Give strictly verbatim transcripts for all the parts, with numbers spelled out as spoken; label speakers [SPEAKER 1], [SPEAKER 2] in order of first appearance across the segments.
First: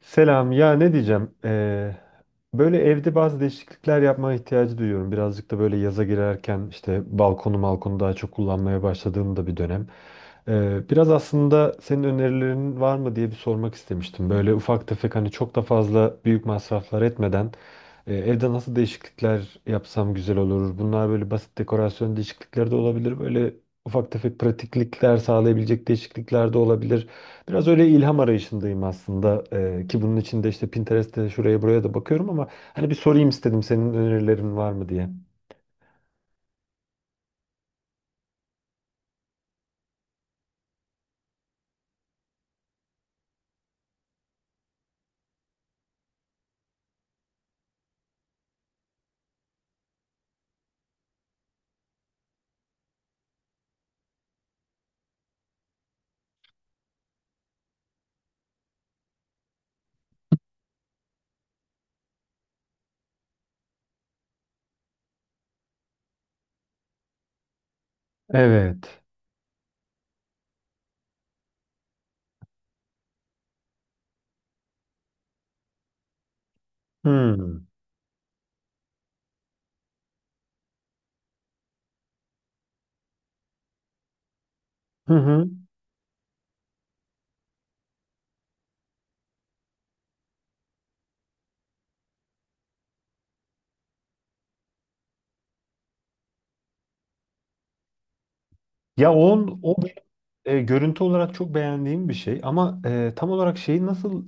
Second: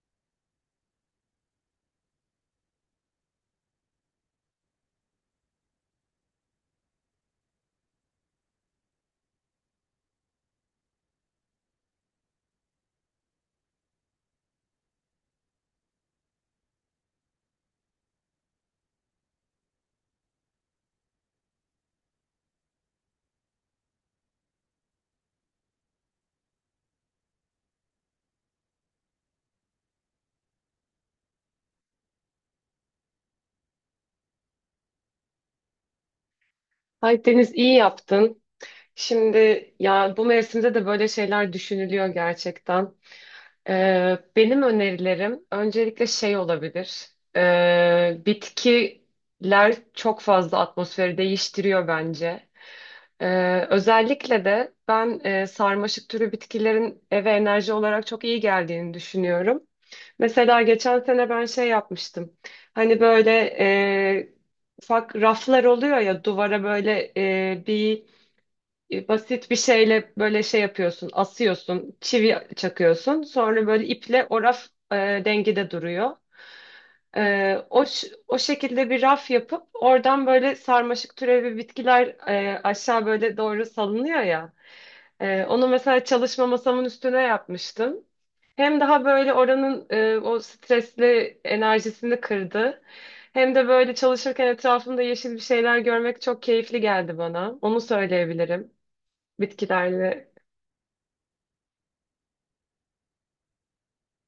[SPEAKER 1] Selam. Ya ne diyeceğim? Ee, böyle evde bazı değişiklikler yapmaya ihtiyacı duyuyorum. Birazcık da böyle yaza girerken işte balkonu balkonu daha çok kullanmaya başladığım da bir dönem. Ee, biraz aslında senin önerilerin var mı diye bir sormak istemiştim. Böyle ufak tefek hani çok da fazla büyük masraflar etmeden e, evde nasıl değişiklikler yapsam güzel olur? Bunlar böyle basit dekorasyon değişiklikleri de olabilir. Böyle ufak tefek pratiklikler sağlayabilecek değişiklikler de olabilir. Biraz öyle ilham arayışındayım aslında, Ee, ki bunun için de işte Pinterest'te şuraya buraya da bakıyorum ama hani bir sorayım istedim senin önerilerin var mı diye.
[SPEAKER 2] Ay Deniz iyi yaptın. Şimdi ya bu mevsimde de böyle şeyler düşünülüyor gerçekten. Ee, benim önerilerim öncelikle şey olabilir. Ee, bitkiler çok fazla atmosferi değiştiriyor bence. Ee, özellikle de ben e, sarmaşık türü bitkilerin eve enerji olarak çok iyi geldiğini düşünüyorum. Mesela geçen sene ben şey yapmıştım. Hani böyle e, ufak raflar oluyor ya duvara böyle e, bir
[SPEAKER 1] Evet.
[SPEAKER 2] e, basit bir şeyle böyle şey yapıyorsun, asıyorsun, çivi çakıyorsun. Sonra böyle iple o raf e, dengede duruyor. E,
[SPEAKER 1] Hmm.
[SPEAKER 2] o, ş- o şekilde bir raf yapıp oradan böyle sarmaşık türevi bitkiler e, aşağı böyle doğru salınıyor ya.
[SPEAKER 1] Hı
[SPEAKER 2] E,
[SPEAKER 1] hı.
[SPEAKER 2] onu mesela çalışma masamın üstüne yapmıştım. Hem daha böyle oranın e, o stresli enerjisini kırdı. Hem de böyle çalışırken etrafımda yeşil bir şeyler görmek çok keyifli geldi bana. Onu söyleyebilirim
[SPEAKER 1] Ya on, o
[SPEAKER 2] bitkilerle.
[SPEAKER 1] e, görüntü olarak çok beğendiğim bir şey ama e, tam olarak şeyi nasıl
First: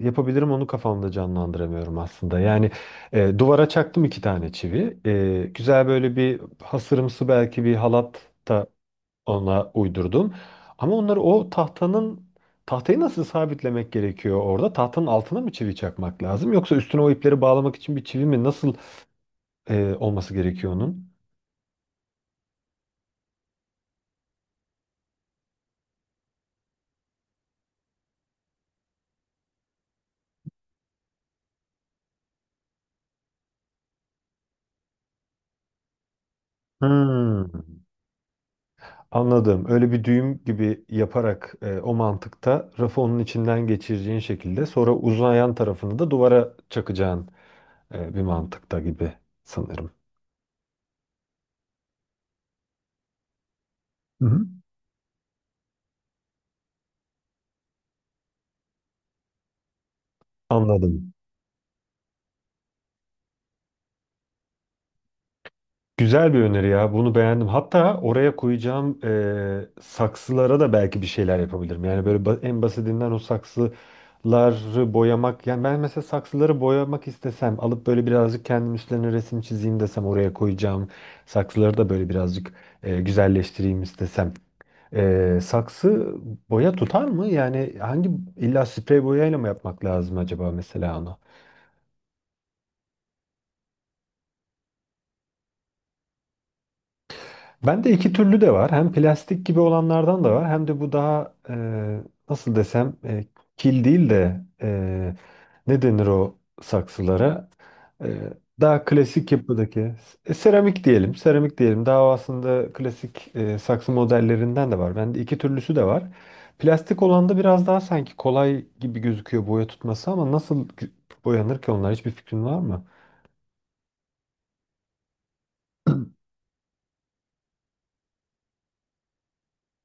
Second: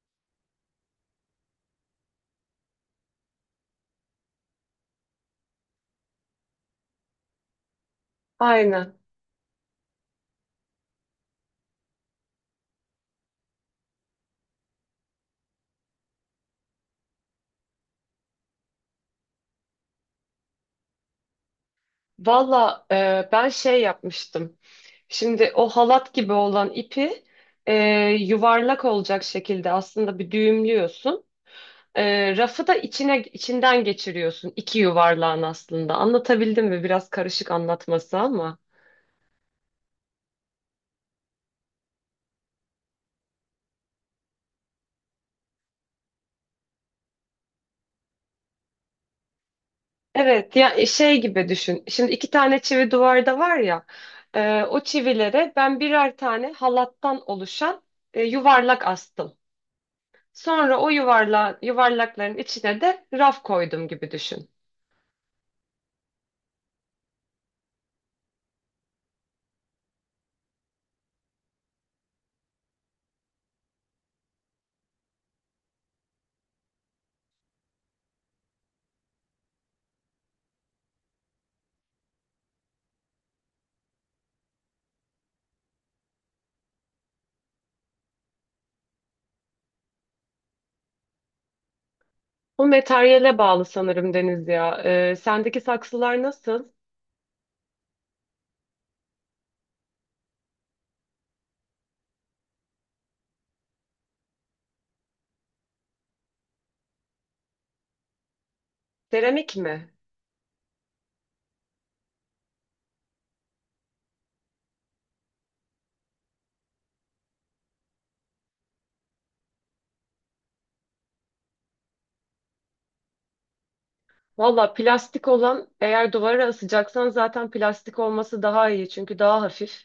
[SPEAKER 1] e, yapabilirim onu kafamda canlandıramıyorum aslında. Yani e, duvara çaktım iki tane çivi. E, güzel böyle bir hasırımsı belki bir halat
[SPEAKER 2] Aynen.
[SPEAKER 1] ona uydurdum. Ama onları o tahtanın tahtayı nasıl sabitlemek gerekiyor orada? Tahtanın altına mı çivi çakmak lazım? Yoksa üstüne o ipleri bağlamak için bir çivi mi? Nasıl e, olması gerekiyor onun?
[SPEAKER 2] Valla e, ben şey yapmıştım. Şimdi o halat gibi olan ipi e, yuvarlak olacak şekilde aslında bir düğümlüyorsun. E, rafı da içine içinden geçiriyorsun. İki yuvarlağın aslında. Anlatabildim mi? Biraz karışık
[SPEAKER 1] Hmm,
[SPEAKER 2] anlatması ama.
[SPEAKER 1] anladım. Öyle bir düğüm gibi yaparak e, o mantıkta rafı onun içinden geçireceğin şekilde sonra uzayan tarafını da duvara çakacağın e, bir mantıkta gibi sanırım.
[SPEAKER 2] Evet, ya e, şey gibi düşün. Şimdi iki tane çivi duvarda var ya.
[SPEAKER 1] Hı hı.
[SPEAKER 2] E, o çivilere ben birer tane halattan oluşan e, yuvarlak astım. Sonra o
[SPEAKER 1] Anladım.
[SPEAKER 2] yuvarla, yuvarlakların içine de raf koydum gibi düşün.
[SPEAKER 1] Güzel bir öneri ya. Bunu beğendim. Hatta oraya koyacağım, eee, saksılara da belki bir şeyler yapabilirim. Yani böyle ba- en basitinden o saksıları boyamak. Yani ben mesela saksıları boyamak istesem alıp böyle birazcık kendim üstlerine resim çizeyim desem oraya koyacağım. Saksıları da böyle birazcık eee, güzelleştireyim istesem. Eee, saksı boya tutar mı? Yani hangi, illa sprey boyayla mı yapmak lazım acaba mesela onu?
[SPEAKER 2] Bu materyale bağlı sanırım Deniz ya. Ee, sendeki saksılar nasıl?
[SPEAKER 1] Bende iki türlü de var. Hem plastik gibi olanlardan da var. Hem de bu daha, e, nasıl desem, e, kil değil de e, ne denir o saksılara? E, daha klasik
[SPEAKER 2] Seramik mi?
[SPEAKER 1] yapıdaki e, seramik diyelim. Seramik diyelim. Daha aslında klasik e, saksı modellerinden de var. Bende iki türlüsü de var. Plastik olan da biraz daha sanki kolay gibi gözüküyor boya tutması, ama nasıl boyanır ki onlar? Hiçbir fikrin var mı?
[SPEAKER 2] Valla plastik olan eğer duvara asacaksan zaten plastik olması daha iyi çünkü daha hafif.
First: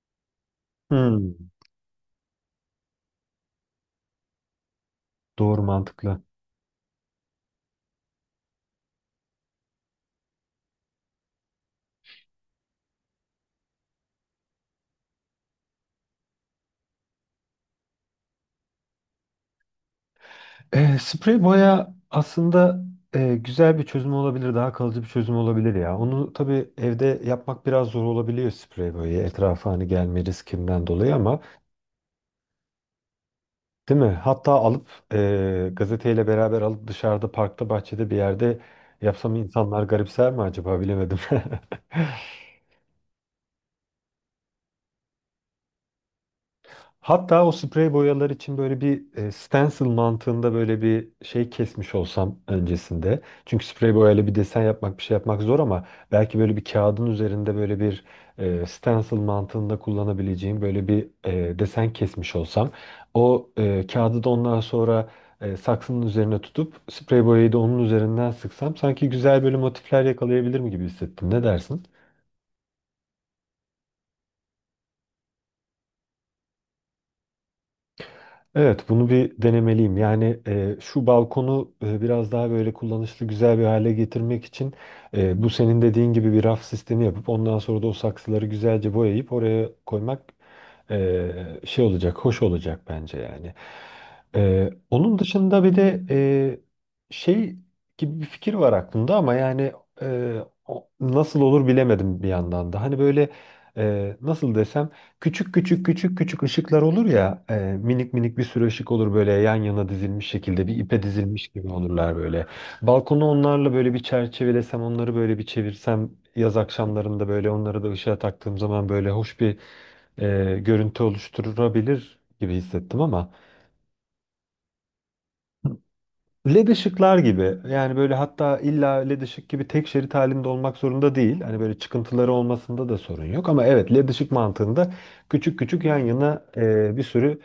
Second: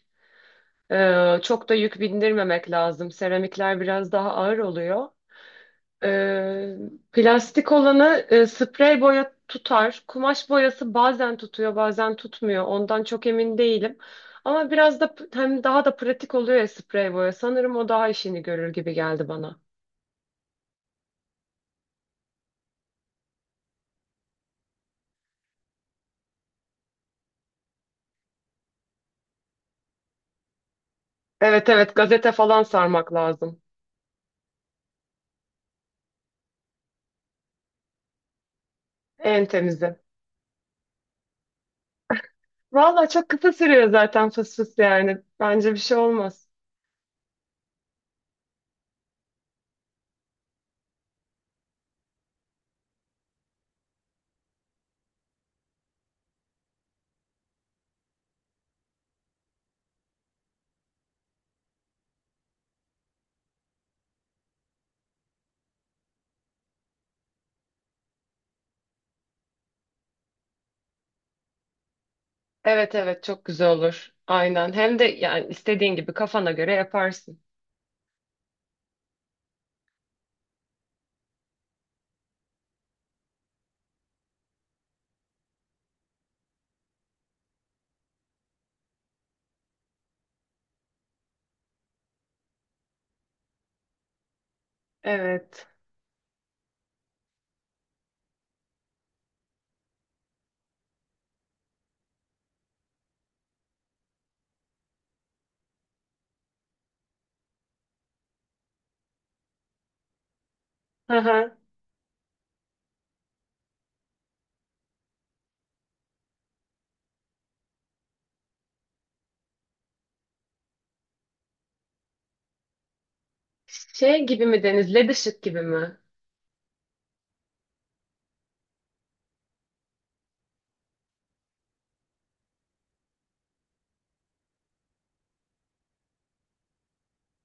[SPEAKER 1] Hmm,
[SPEAKER 2] Ee, çok da yük bindirmemek lazım. Seramikler biraz daha ağır oluyor.
[SPEAKER 1] doğru, mantıklı.
[SPEAKER 2] Ee, Plastik olanı e, sprey boya tutar. Kumaş boyası bazen tutuyor, bazen tutmuyor. Ondan çok emin değilim. Ama biraz da p- hem daha da pratik oluyor ya sprey boya. Sanırım o daha işini görür gibi geldi bana.
[SPEAKER 1] E, sprey boya aslında e, güzel bir çözüm olabilir, daha kalıcı bir çözüm olabilir ya. Onu tabii evde yapmak biraz zor olabiliyor, sprey boyayı etrafa hani gelme riskinden dolayı ama,
[SPEAKER 2] Evet, evet, gazete falan sarmak lazım.
[SPEAKER 1] değil mi? Hatta alıp e, gazeteyle beraber alıp dışarıda parkta bahçede bir yerde yapsam
[SPEAKER 2] En
[SPEAKER 1] insanlar
[SPEAKER 2] temizi.
[SPEAKER 1] garipser mi acaba, bilemedim.
[SPEAKER 2] Valla çok kısa sürüyor zaten fıs fıs yani. Bence bir şey olmaz.
[SPEAKER 1] Hatta o sprey boyalar için böyle bir e, stencil mantığında böyle bir şey kesmiş olsam öncesinde. Çünkü sprey boyayla bir desen yapmak, bir şey yapmak zor, ama belki böyle bir kağıdın üzerinde böyle bir e, stencil mantığında kullanabileceğim böyle bir e, desen kesmiş olsam. O e, kağıdı da ondan sonra e, saksının üzerine tutup sprey boyayı da onun üzerinden sıksam sanki güzel böyle motifler yakalayabilirim gibi hissettim. Ne dersin?
[SPEAKER 2] Evet, evet, çok güzel olur. Aynen. Hem de yani istediğin gibi kafana göre yaparsın.
[SPEAKER 1] Evet, bunu bir denemeliyim. Yani e, şu balkonu e, biraz daha böyle kullanışlı, güzel bir hale getirmek için e, bu senin dediğin gibi bir raf sistemi yapıp ondan sonra da o saksıları güzelce boyayıp oraya koymak e, şey olacak, hoş olacak bence yani. E, onun dışında
[SPEAKER 2] Evet.
[SPEAKER 1] bir de e, şey gibi bir fikir var aklımda ama yani, e, o- nasıl olur bilemedim bir yandan da. Hani böyle, e, nasıl desem. Küçük küçük küçük küçük ışıklar olur ya, e, minik minik bir sürü ışık olur, böyle yan yana dizilmiş şekilde, bir ipe dizilmiş gibi olurlar böyle. Balkonu onlarla böyle bir çerçevelesem, onları böyle bir çevirsem, yaz akşamlarında böyle onları da ışığa taktığım zaman böyle hoş bir e, görüntü oluşturabilir gibi hissettim ama.
[SPEAKER 2] Şey gibi mi Deniz? Led ışık gibi mi?
[SPEAKER 1] L E D ışıklar gibi, yani böyle hatta illa L E D ışık gibi tek şerit halinde olmak zorunda değil. Hani böyle çıkıntıları olmasında da sorun yok, ama evet, L E D ışık mantığında küçük küçük yan yana e, bir sürü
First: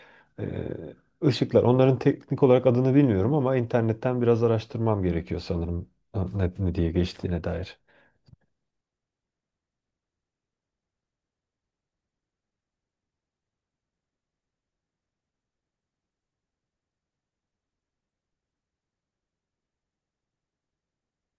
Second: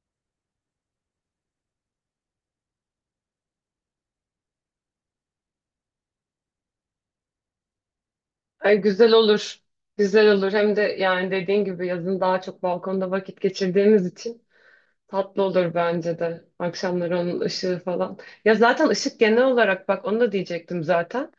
[SPEAKER 1] e, ışıklar. Onların teknik olarak adını bilmiyorum ama internetten biraz araştırmam gerekiyor sanırım ne, ne diye geçtiğine dair.
[SPEAKER 2] Ay, güzel olur. Güzel olur. Hem de yani dediğin gibi yazın daha çok balkonda vakit geçirdiğimiz için tatlı olur bence de. Akşamları onun ışığı falan. Ya zaten ışık genel olarak bak onu da diyecektim zaten.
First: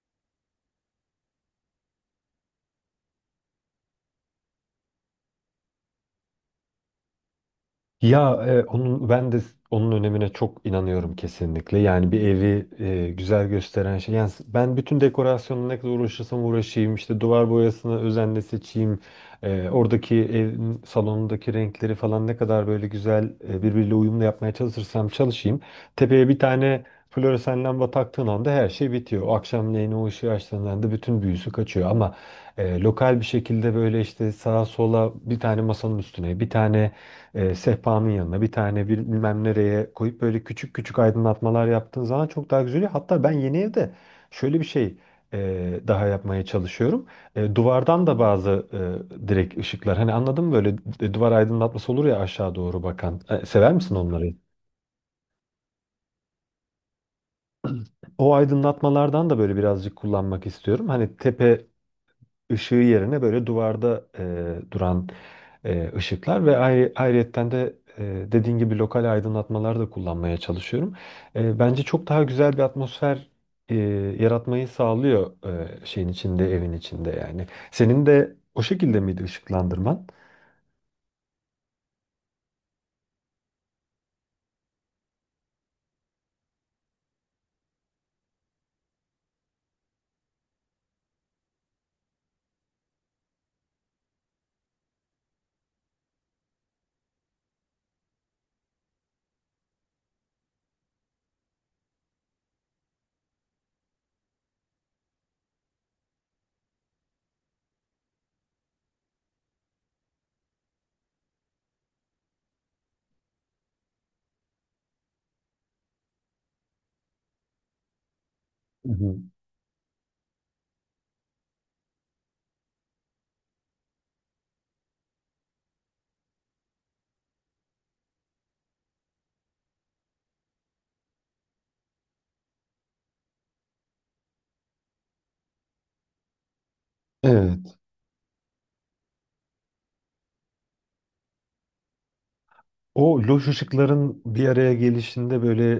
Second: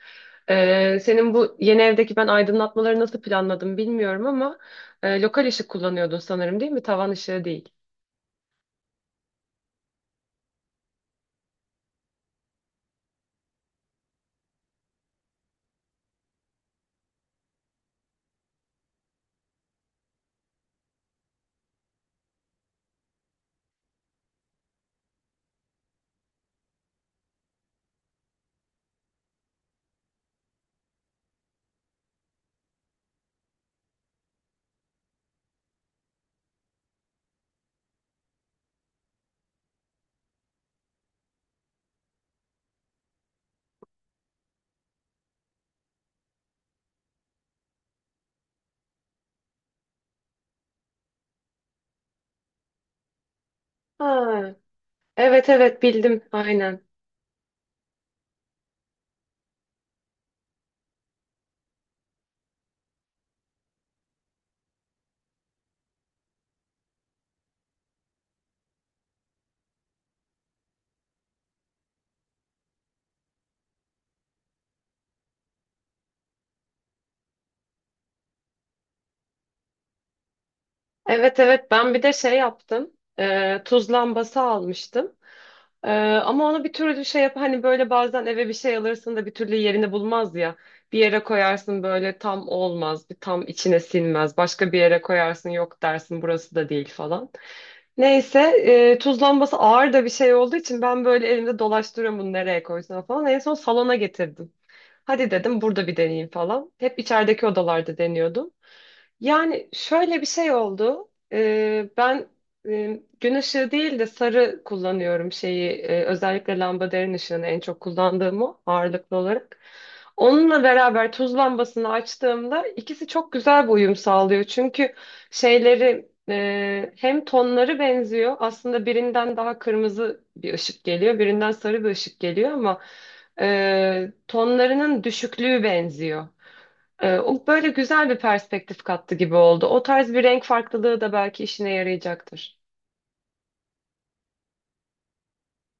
[SPEAKER 2] Ee, senin bu yeni evdeki ben aydınlatmaları nasıl planladım bilmiyorum ama e, lokal ışık kullanıyordun sanırım değil mi? Tavan ışığı değil.
[SPEAKER 1] Ya e, onun ben de onun önemine çok inanıyorum kesinlikle. Yani bir evi e, güzel gösteren şey. Yani s- ben bütün dekorasyonla ne kadar uğraşırsam uğraşayım, işte duvar boyasını özenle seçeyim, e, oradaki evin salonundaki renkleri falan ne kadar böyle güzel e, birbiriyle uyumlu yapmaya çalışırsam çalışayım. Tepeye bir tane floresan lamba taktığın anda her şey bitiyor. O akşamleyin o ışığı açtığında anda bütün büyüsü kaçıyor, ama e, lokal bir şekilde böyle işte sağa sola, bir tane masanın üstüne, bir tane e, sehpanın yanına, bir tane bir bilmem nereye koyup böyle küçük küçük aydınlatmalar yaptığın zaman çok daha güzel oluyor. Hatta ben yeni evde şöyle bir şey e, daha yapmaya çalışıyorum. E, duvardan da bazı e, direkt ışıklar, hani anladın mı, böyle d- duvar aydınlatması olur ya, aşağı doğru bakan. E, sever misin onları?
[SPEAKER 2] Ha, evet, evet, bildim aynen.
[SPEAKER 1] O aydınlatmalardan da böyle birazcık kullanmak istiyorum. Hani tepe ışığı yerine böyle duvarda e, duran e, ışıklar ve ayrı, ayrıyetten de e, dediğin gibi lokal aydınlatmalar da kullanmaya çalışıyorum. E, bence çok daha güzel bir atmosfer e, yaratmayı sağlıyor e, şeyin içinde, evin içinde yani. Senin de o şekilde miydi ışıklandırman?
[SPEAKER 2] Evet, evet, ben bir de şey yaptım. Ee, tuz lambası almıştım. Ee, Ama onu bir türlü şey yap hani böyle bazen eve bir şey alırsın da bir türlü yerini bulmaz ya. Bir yere koyarsın böyle tam olmaz, bir tam içine sinmez. Başka bir yere koyarsın yok dersin burası da değil falan. Neyse e, tuz lambası ağır da bir şey olduğu için ben böyle elimde dolaştırıyorum bunu nereye koysam falan. En son salona getirdim. Hadi dedim burada bir deneyeyim falan. Hep içerideki odalarda deniyordum. Yani şöyle bir şey oldu. Ee, ben e, gün ışığı değil de sarı kullanıyorum şeyi. E, özellikle lambaderin ışığını en çok kullandığım o
[SPEAKER 1] Hı
[SPEAKER 2] ağırlıklı
[SPEAKER 1] hı.
[SPEAKER 2] olarak. Onunla beraber tuz lambasını açtığımda ikisi çok güzel bir uyum sağlıyor. Çünkü şeyleri e, hem tonları benziyor. Aslında birinden daha kırmızı bir ışık geliyor, birinden sarı bir ışık geliyor ama e, tonlarının düşüklüğü benziyor. Ee, o böyle
[SPEAKER 1] Evet.
[SPEAKER 2] güzel bir perspektif kattı gibi oldu. O tarz bir renk farklılığı da belki işine yarayacaktır.
[SPEAKER 1] O loş ışıkların bir araya gelişinde böyle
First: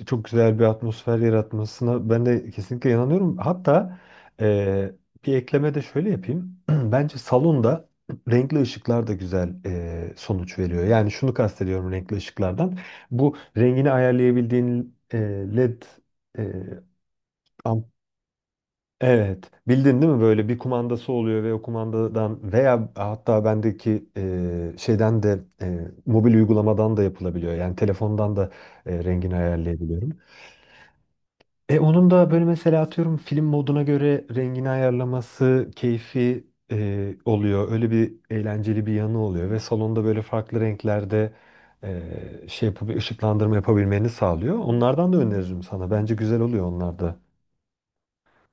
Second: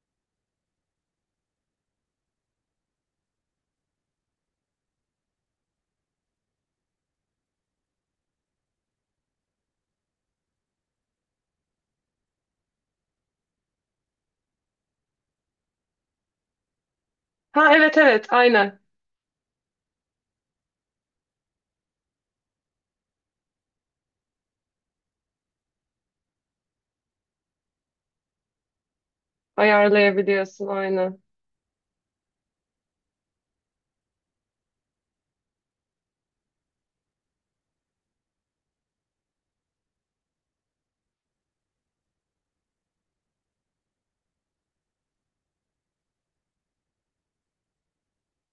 [SPEAKER 1] e, çok güzel bir atmosfer yaratmasına ben de kesinlikle inanıyorum. Hatta e, bir ekleme de şöyle yapayım. Bence salonda renkli ışıklar da güzel e, sonuç veriyor. Yani şunu kastediyorum renkli ışıklardan. Bu rengini ayarlayabildiğin e, L E D e,
[SPEAKER 2] Ha, evet, evet, aynen.
[SPEAKER 1] Evet. Bildin, değil mi? Böyle bir kumandası oluyor ve o kumandadan veya hatta bendeki e, şeyden de, e, mobil uygulamadan da yapılabiliyor. Yani telefondan da e, rengini ayarlayabiliyorum.
[SPEAKER 2] Ayarlayabiliyorsun aynen.
[SPEAKER 1] E onun da böyle mesela atıyorum film moduna göre rengini ayarlaması keyfi e, oluyor. Öyle bir eğlenceli bir yanı oluyor ve salonda böyle farklı renklerde e, şey yapıp ışıklandırma yapabilmeni sağlıyor. Onlardan da öneririm sana. Bence güzel oluyor onlar da.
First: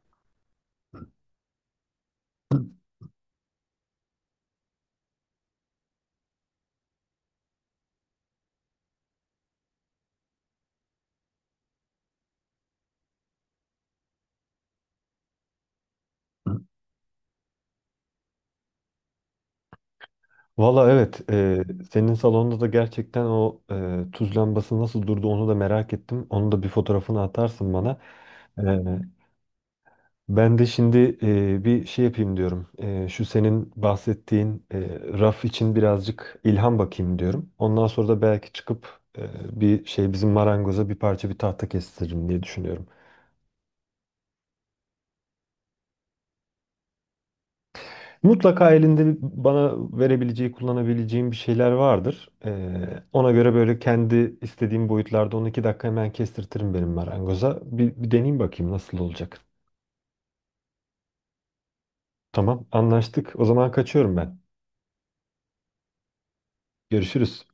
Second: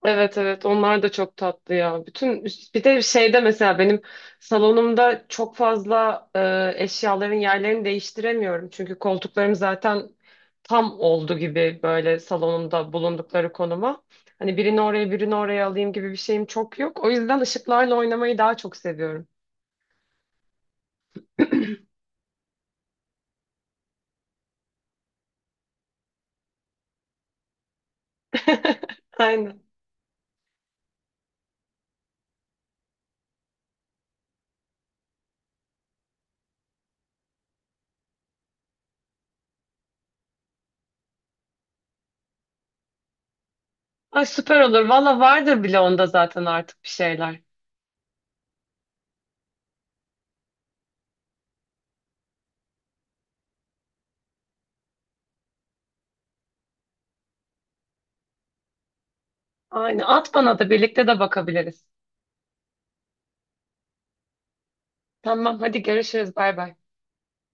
[SPEAKER 2] Evet, evet, onlar da çok tatlı ya. Bütün bir de şeyde mesela benim salonumda çok fazla e, eşyaların yerlerini değiştiremiyorum. Çünkü koltuklarım zaten tam oldu gibi böyle salonumda bulundukları konuma. Hani birini oraya birini oraya alayım gibi bir şeyim çok yok. O yüzden ışıklarla oynamayı daha çok seviyorum.
[SPEAKER 1] Valla evet, e, Hmm. senin salonda da gerçekten o e, tuz lambası nasıl durdu onu da merak ettim. Onu da bir fotoğrafını atarsın bana. E,
[SPEAKER 2] Aynen.
[SPEAKER 1] ben de şimdi e, bir şey yapayım diyorum. E, şu senin bahsettiğin e, raf için birazcık ilham bakayım diyorum. Ondan sonra da belki çıkıp e, bir şey bizim marangoza bir parça bir tahta kestiririm diye düşünüyorum.
[SPEAKER 2] Ay, süper olur. Valla vardır bile onda zaten artık bir şeyler.
[SPEAKER 1] Mutlaka elinde bir- bana verebileceği, kullanabileceğim bir şeyler vardır. Ee, ona göre böyle kendi istediğim boyutlarda on iki dakika hemen kestirtirim benim marangoza. Bir, bir deneyeyim bakayım nasıl olacak.
[SPEAKER 2] Aynen. At bana, da birlikte de bakabiliriz.
[SPEAKER 1] Tamam, anlaştık. O zaman kaçıyorum ben.
[SPEAKER 2] Tamam, hadi görüşürüz. Bay bay.
[SPEAKER 1] Görüşürüz.